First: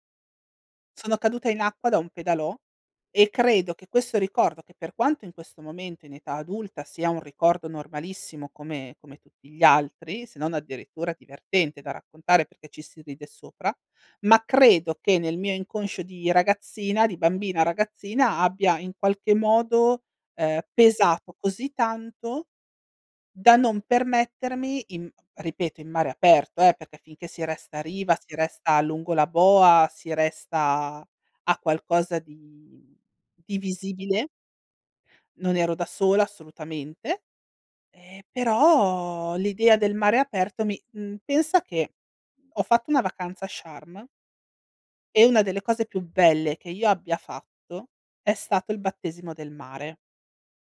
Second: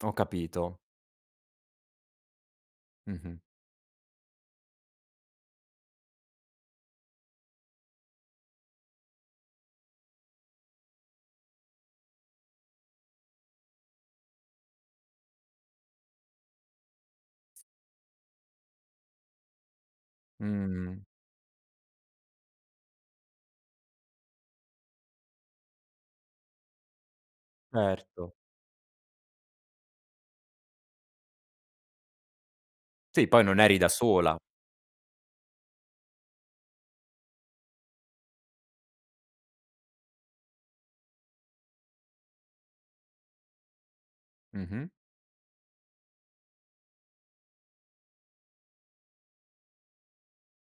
Ho capito. Sono caduta in acqua da un pedalò, e Mh-mh. credo che questo ricordo- che per quanto in questo momento in età adulta sia un ricordo normalissimo come come tutti gli altri, se non addirittura divertente da raccontare perché ci si ride sopra- ma credo che nel mio inconscio di ragazzina di bambina, ragazzina abbia in qualche modo, ehm, Mh. pesato così tanto da non permettermi in ripeto in mare aperto, eh, perché finché si resta a riva, Certo. si resta lungo la boa, si resta a a qualcosa di Sì, poi di non eri da visibile sola. Non ero da sola assolutamente; ehm, però l'idea del mare aperto mi mhmm, pensa che ho fatto una vacanza a Sharm Mh-mh. e una delle cose più belle che io abbia fatto è stato il battesimo del mare.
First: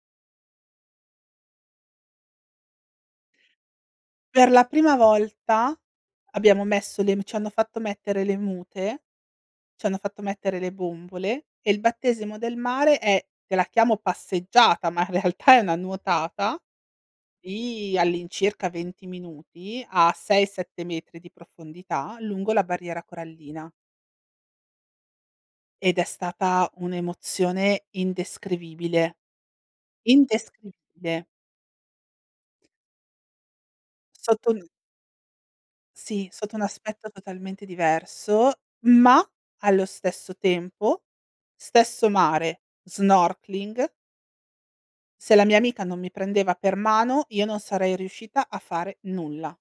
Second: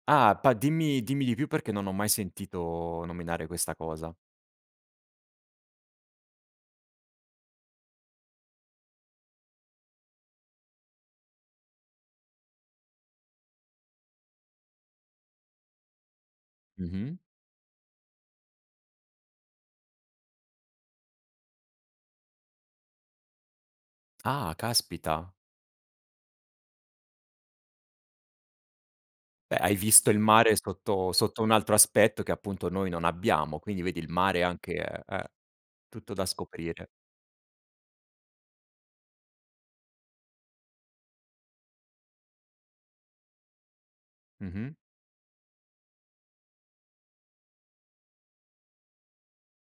Ah! Pa dimmi dimmi di più, perché non ho mai sentito nominare questa cosa. Per la prima volta abbiamo messo le v c'hanno fatto mettere le mute, c'hanno fatto mettere le bombole, e il battesimo del mare è- te la chiamo passeggiata, ma in realtà è una nuotata- Mh-mh. di all'incirca 20 minuti a 6, 7 metri di profondità, lungo la barriera corallina. Ah! Caspita. Ed è stata un'emozione indescrivibile. Eh. Hai visto il mare sotto Indescrivibile. sotto un altro aspetto, che appunto noi non abbiamo, quindi vedi il mare Sotto n anche eh, eh, tutto da Sì, sotto un scoprire. aspetto totalmente diverso, ma allo stesso tempo, stesso mare, snorkeling Mh-mh. se la mia amica non mi prendeva per mano, io non sarei riuscita a fare nulla.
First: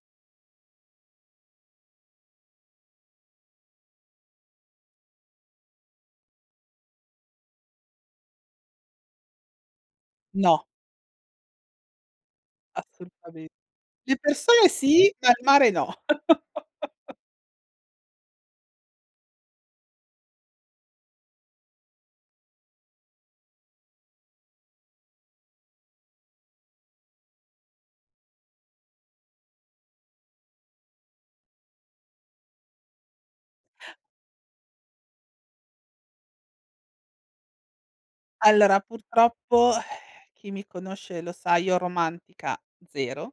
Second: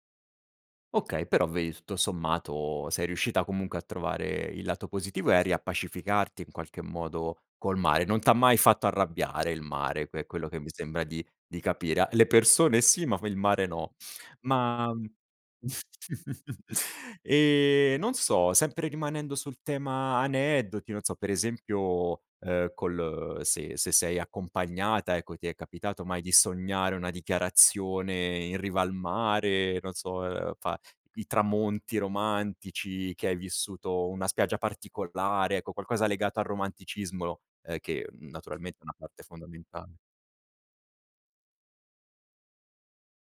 Okay, però vedi tutto sommato sei riuscita comunque a trovare il lato positivo e a riappacificarti in qualche modo col mare. Non t'ha mai fatto arrabbiare il mare, è que quello che No. mi sembra di di capire. A le persone sì, ma il Assolutame mare no. le persone Ma mhmm, sì, ma il mare no. ehm, non so, sempre rimanendo sul tema aneddoti, non so, per esempio, ehm, col se se sei accompagnata ecco, ti è capitato mai di sognare una dichiarazione in riva al mare? Non so, ehm, fa i tramonti romantici che hai vissuto, una spiaggia particolare, ecco qualcosa legato al romanticismo, ehm, che, mhmm, Allora, naturalmente è una parte purtroppo fondamentale. chi mi conosce lo sa io romantica 0.